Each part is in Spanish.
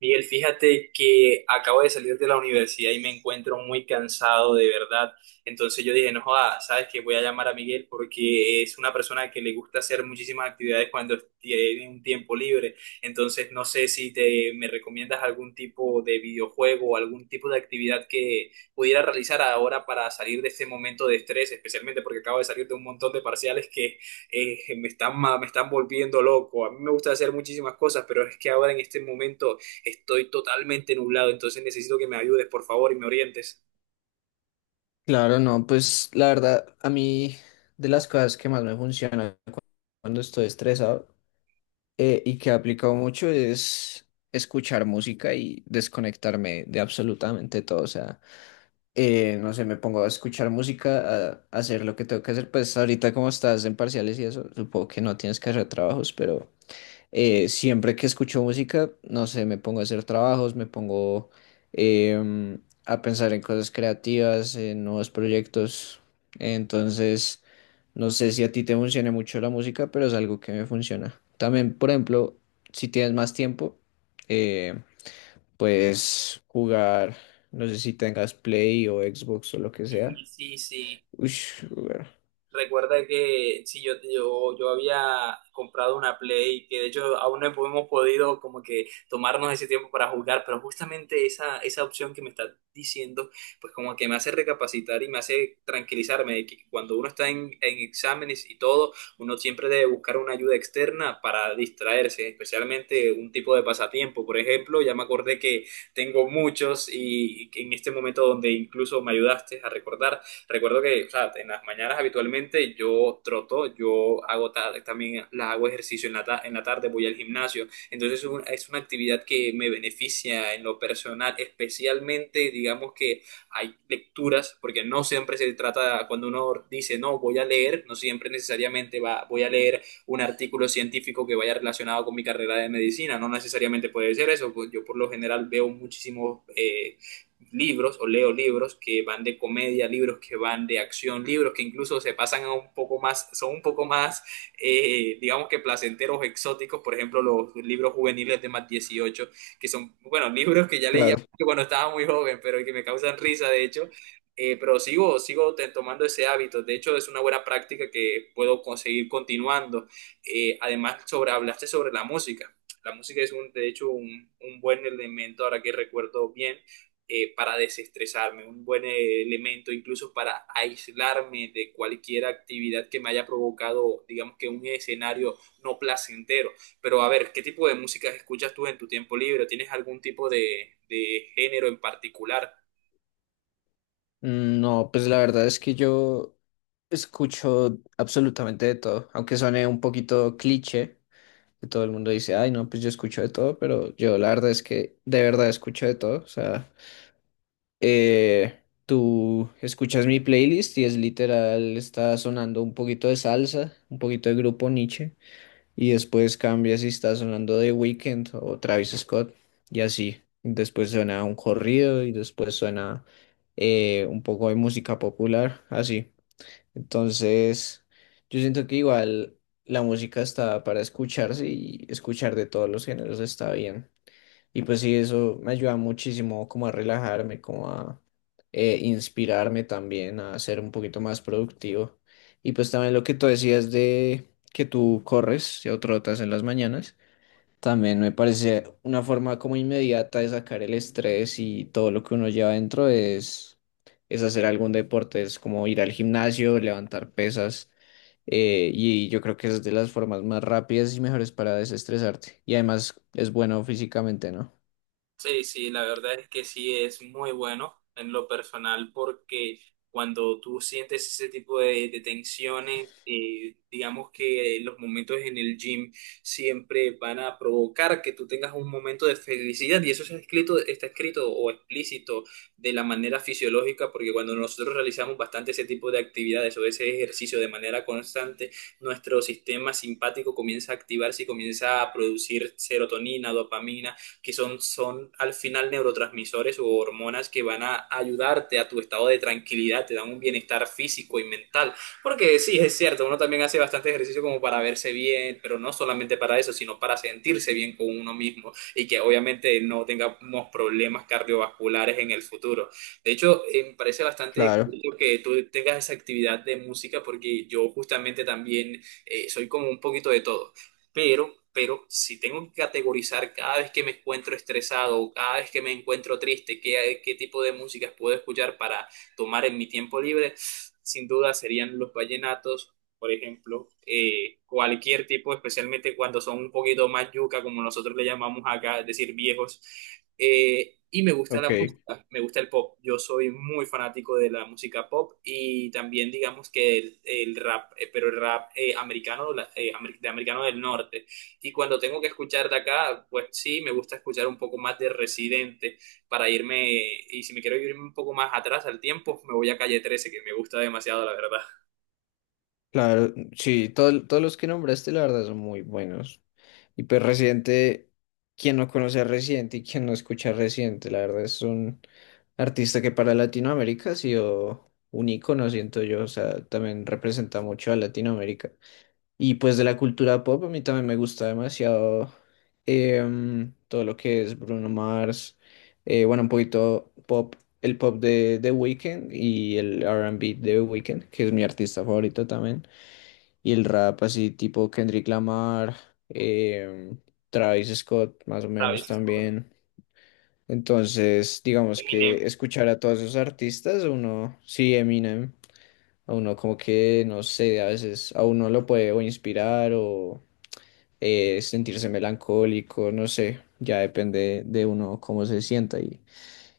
Miguel, fíjate que acabo de salir de la universidad y me encuentro muy cansado de verdad. Entonces yo dije, no joda, sabes que voy a llamar a Miguel porque es una persona que le gusta hacer muchísimas actividades cuando tiene un tiempo libre. Entonces no sé si te me recomiendas algún tipo de videojuego o algún tipo de actividad que pudiera realizar ahora para salir de este momento de estrés, especialmente porque acabo de salir de un montón de parciales que me están volviendo loco. A mí me gusta hacer muchísimas cosas, pero es que ahora en este momento estoy totalmente nublado, entonces necesito que me ayudes, por favor, y me orientes. Claro, no, pues la verdad, a mí de las cosas que más me funcionan cuando estoy estresado, y que he aplicado mucho es escuchar música y desconectarme de absolutamente todo. O sea, no sé, me pongo a escuchar música, a hacer lo que tengo que hacer. Pues ahorita como estás en parciales y eso, supongo que no tienes que hacer trabajos, pero siempre que escucho música, no sé, me pongo a hacer trabajos, me pongo a pensar en cosas creativas, en nuevos proyectos. Entonces, no sé si a ti te funciona mucho la música, pero es algo que me funciona. También, por ejemplo, si tienes más tiempo, eh, puedes jugar, no sé si tengas Play o Xbox o lo que sea. Sí, sí, sí. Ush, jugar. Recuerda que si yo había comprado una Play, que de hecho aún no hemos podido como que tomarnos ese tiempo para jugar, pero justamente esa opción que me estás diciendo, pues como que me hace recapacitar y me hace tranquilizarme de que cuando uno está en exámenes y todo, uno siempre debe buscar una ayuda externa para distraerse, especialmente un tipo de pasatiempo. Por ejemplo, ya me acordé que tengo muchos y en este momento donde incluso me ayudaste a recordar. Recuerdo que, o sea, en las mañanas habitualmente yo troto, yo hago también la hago ejercicio en la, en la tarde, voy al gimnasio. Entonces es una actividad que me beneficia en lo personal, especialmente digamos que hay lecturas, porque no siempre se trata, cuando uno dice, no, voy a leer, no siempre necesariamente voy a leer un artículo científico que vaya relacionado con mi carrera de medicina, no necesariamente puede ser eso, pues yo por lo general veo muchísimos libros o leo libros que van de comedia, libros que van de acción, libros que incluso se pasan a un poco más, son un poco más, digamos que placenteros, exóticos, por ejemplo, los libros juveniles de más 18 que son, bueno, libros que ya leía Claro. mucho cuando estaba muy joven, pero que me causan risa, de hecho, pero sigo tomando ese hábito. De hecho, es una buena práctica que puedo conseguir continuando. Además, hablaste sobre la música. La música es, de hecho, un buen elemento, ahora que recuerdo bien, para desestresarme, un buen elemento incluso para aislarme de cualquier actividad que me haya provocado, digamos que un escenario no placentero. Pero a ver, ¿qué tipo de música escuchas tú en tu tiempo libre? ¿Tienes algún tipo de género en particular? No, pues la verdad es que yo escucho absolutamente de todo, aunque suene un poquito cliché, que todo el mundo dice, ay, no, pues yo escucho de todo, pero yo la verdad es que de verdad escucho de todo, o sea, tú escuchas mi playlist y es literal, está sonando un poquito de salsa, un poquito de grupo Niche y después cambia si está sonando The Weeknd o Travis Scott. Y así. Después suena un corrido y después suena un poco de música popular. Así. Entonces, yo siento que igual la música está para escucharse y escuchar de todos los géneros está bien. Y pues sí, eso me ayuda muchísimo como a relajarme, como a inspirarme también a ser un poquito más productivo. Y pues también lo que tú decías de que tú corres o trotas en las mañanas, también me parece una forma como inmediata de sacar el estrés y todo lo que uno lleva dentro es hacer algún deporte, es como ir al gimnasio, levantar pesas. Y yo creo que es de las formas más rápidas y mejores para desestresarte. Y además es bueno físicamente, ¿no? Sí, sí, la verdad es que sí es muy bueno en lo personal porque cuando tú sientes ese tipo de tensiones, digamos que los momentos en el gym siempre van a provocar que tú tengas un momento de felicidad y eso está escrito o explícito de la manera fisiológica porque cuando nosotros realizamos bastante ese tipo de actividades o ese ejercicio de manera constante, nuestro sistema simpático comienza a activarse y comienza a producir serotonina, dopamina que son al final neurotransmisores o hormonas que van a ayudarte a tu estado de tranquilidad, te dan un bienestar físico y mental. Porque sí, es cierto, uno también hace bastante ejercicio como para verse bien, pero no solamente para eso, sino para sentirse bien con uno mismo y que obviamente no tengamos problemas cardiovasculares en el futuro. De hecho, me parece bastante Claro, curioso que tú tengas esa actividad de música porque yo justamente también soy como un poquito de todo, pero si tengo que categorizar cada vez que me encuentro estresado o cada vez que me encuentro triste, qué tipo de músicas puedo escuchar para tomar en mi tiempo libre, sin duda serían los vallenatos por ejemplo, cualquier tipo, especialmente cuando son un poquito más yuca, como nosotros le llamamos acá, es decir, viejos. Y me gusta la ok, música, me gusta el pop. Yo soy muy fanático de la música pop y también digamos que el rap, pero el rap americano, de americano del norte. Y cuando tengo que escuchar de acá, pues sí, me gusta escuchar un poco más de Residente para irme, y si me quiero irme un poco más atrás al tiempo, me voy a Calle 13 que me gusta demasiado, la verdad. claro, sí, todos los que nombraste, la verdad, son muy buenos. Y pues Residente, quien no conoce a Residente y quien no escucha a Residente, la verdad es un artista que para Latinoamérica ha sido un ícono, siento yo, o sea, también representa mucho a Latinoamérica. Y pues de la cultura pop, a mí también me gusta demasiado todo lo que es Bruno Mars, bueno, un poquito pop, el pop de The Weeknd y el R and B de The Weeknd, que es mi artista favorito también, y el rap así tipo Kendrick Lamar, em, Travis Scott más o menos Travis también. Entonces, digamos que Eminem. escuchar a todos esos artistas, uno, sí, Eminem, a uno como que, no sé, a veces a uno lo puede o inspirar o sentirse melancólico, no sé, ya depende de uno cómo se sienta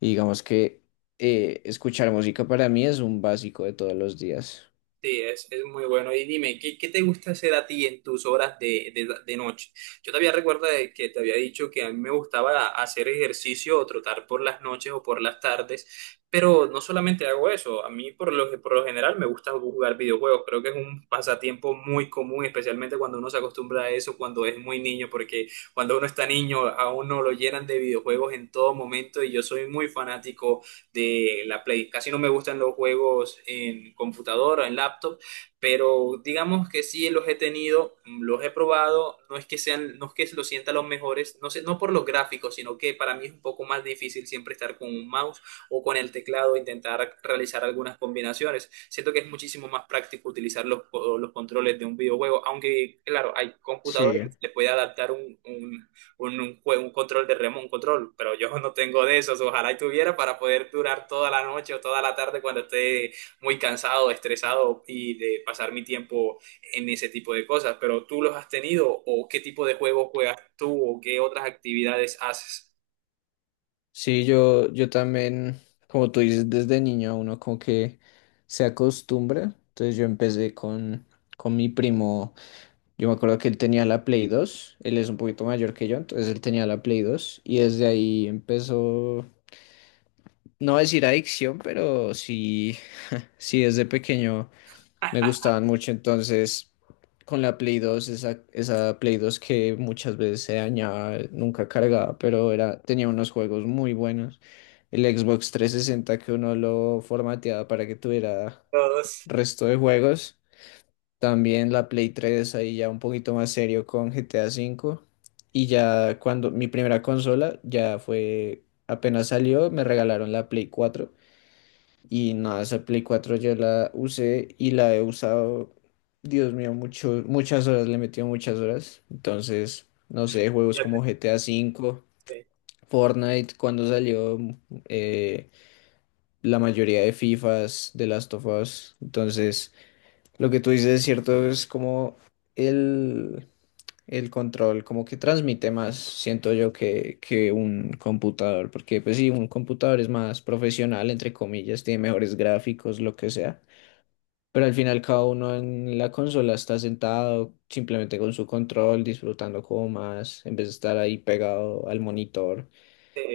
y digamos que escuchar música para mí es un básico de todos los días. Sí, es muy bueno. Y dime, ¿qué te gusta hacer a ti en tus horas de noche? Yo todavía recuerdo de que te había dicho que a mí me gustaba hacer ejercicio o trotar por las noches o por las tardes, pero no solamente hago eso, a mí por lo general me gusta jugar videojuegos. Creo que es un pasatiempo muy común, especialmente cuando uno se acostumbra a eso, cuando es muy niño, porque cuando uno está niño a uno lo llenan de videojuegos en todo momento y yo soy muy fanático de la Play. Casi no me gustan los juegos en computadora, en laptop, pero digamos que sí los he tenido, los he probado, no es que sean, no es que los sienta los mejores, no sé, no por los gráficos, sino que para mí es un poco más difícil siempre estar con un mouse o con el teclado, e intentar realizar algunas combinaciones. Siento que es muchísimo más práctico utilizar los controles de un videojuego, aunque claro, hay computadores que Sí, se les puede adaptar un control de remo, un control, pero yo no tengo de esos, ojalá y tuviera para poder durar toda la noche o toda la tarde cuando esté muy cansado, estresado y de pasar mi tiempo en ese tipo de cosas, pero ¿tú los has tenido o qué tipo de juegos juegas tú o qué otras actividades haces? sí, yo también, como tú dices, desde niño uno como que se acostumbra, entonces yo empecé con mi primo, yo me acuerdo que él tenía la Play 2, él es un poquito mayor que yo, entonces él tenía la Play 2 y desde ahí empezó, no voy a decir adicción, pero sí. Sí, desde pequeño me gustaban mucho, entonces con la Play 2, esa, esa Play 2 que muchas veces se dañaba, nunca cargaba, pero era, tenía unos juegos muy buenos. El Xbox 360 que uno lo formateaba para que tuviera Todos. resto de juegos. También la Play 3 ahí ya un poquito más serio con GTA V. Y ya cuando mi primera consola ya fue, apenas salió, me regalaron la Play 4. Y nada, esa Play 4 yo la usé y la he usado, Dios mío, mucho, muchas horas, le he metido muchas horas. Entonces, no sé, juegos como GTA 5, Sí, Fortnite, cuando salió eh, la mayoría de FIFAs, de Last of Us. Entonces, lo que tú dices es cierto, es como el, el control, como que transmite más, siento yo, que un computador. Porque, pues sí, un computador es más profesional, entre comillas, tiene mejores gráficos, lo que sea, pero al final cada uno en la consola está sentado simplemente con su control, disfrutando como más, en vez de estar ahí pegado al monitor.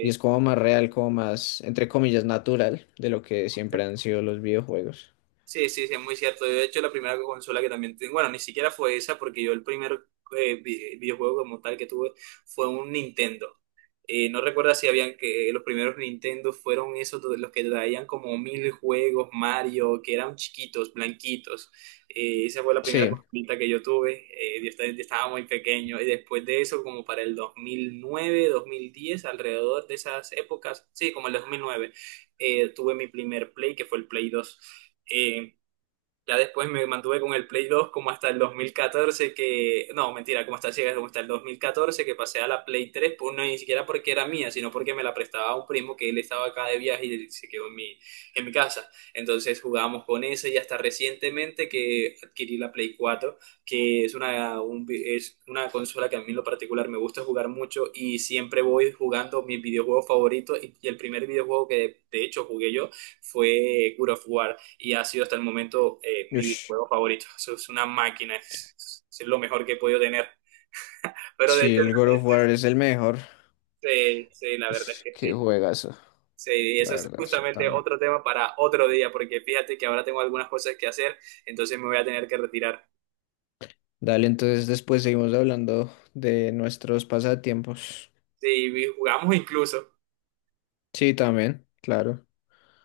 Y es como más real, como más, entre comillas, natural de lo que siempre han sido los videojuegos. Sí, sí, sí, es muy cierto. Yo, de hecho, la primera consola que también tengo, bueno, ni siquiera fue esa, porque yo el primer videojuego como tal que tuve fue un Nintendo. No recuerdo si habían que los primeros Nintendo fueron esos de los que traían como mil juegos, Mario, que eran chiquitos, blanquitos. Esa fue la primera Sí, consolita que yo tuve. Yo yo estaba muy pequeño. Y después de eso, como para el 2009, 2010, alrededor de esas épocas, sí, como el 2009, tuve mi primer Play, que fue el Play 2. Ya después me mantuve con el Play 2 como hasta el 2014 que... No, mentira, como hasta, sí, como hasta el 2014 que pasé a la Play 3, pues no ni siquiera porque era mía, sino porque me la prestaba un primo que él estaba acá de viaje y se quedó en mi casa. Entonces jugábamos con esa y hasta recientemente que adquirí la Play 4, que es es una consola que a mí en lo particular me gusta jugar mucho y siempre voy jugando mis videojuegos favoritos y el primer videojuego que de hecho jugué yo fue God of War y ha sido hasta el momento mi ush, videojuego favorito. Eso es una máquina, es lo mejor que he podido tener. Pero de sí, hecho, el God of War es el mejor. sí, sí, la verdad es Ush, que qué sí. juegazo, Sí, la eso es verdad, sí, justamente también. otro tema para otro día, porque fíjate que ahora tengo algunas cosas que hacer, entonces me voy a tener que retirar. Dale, entonces después seguimos hablando de nuestros pasatiempos. Sí, jugamos incluso. Sí, también, claro.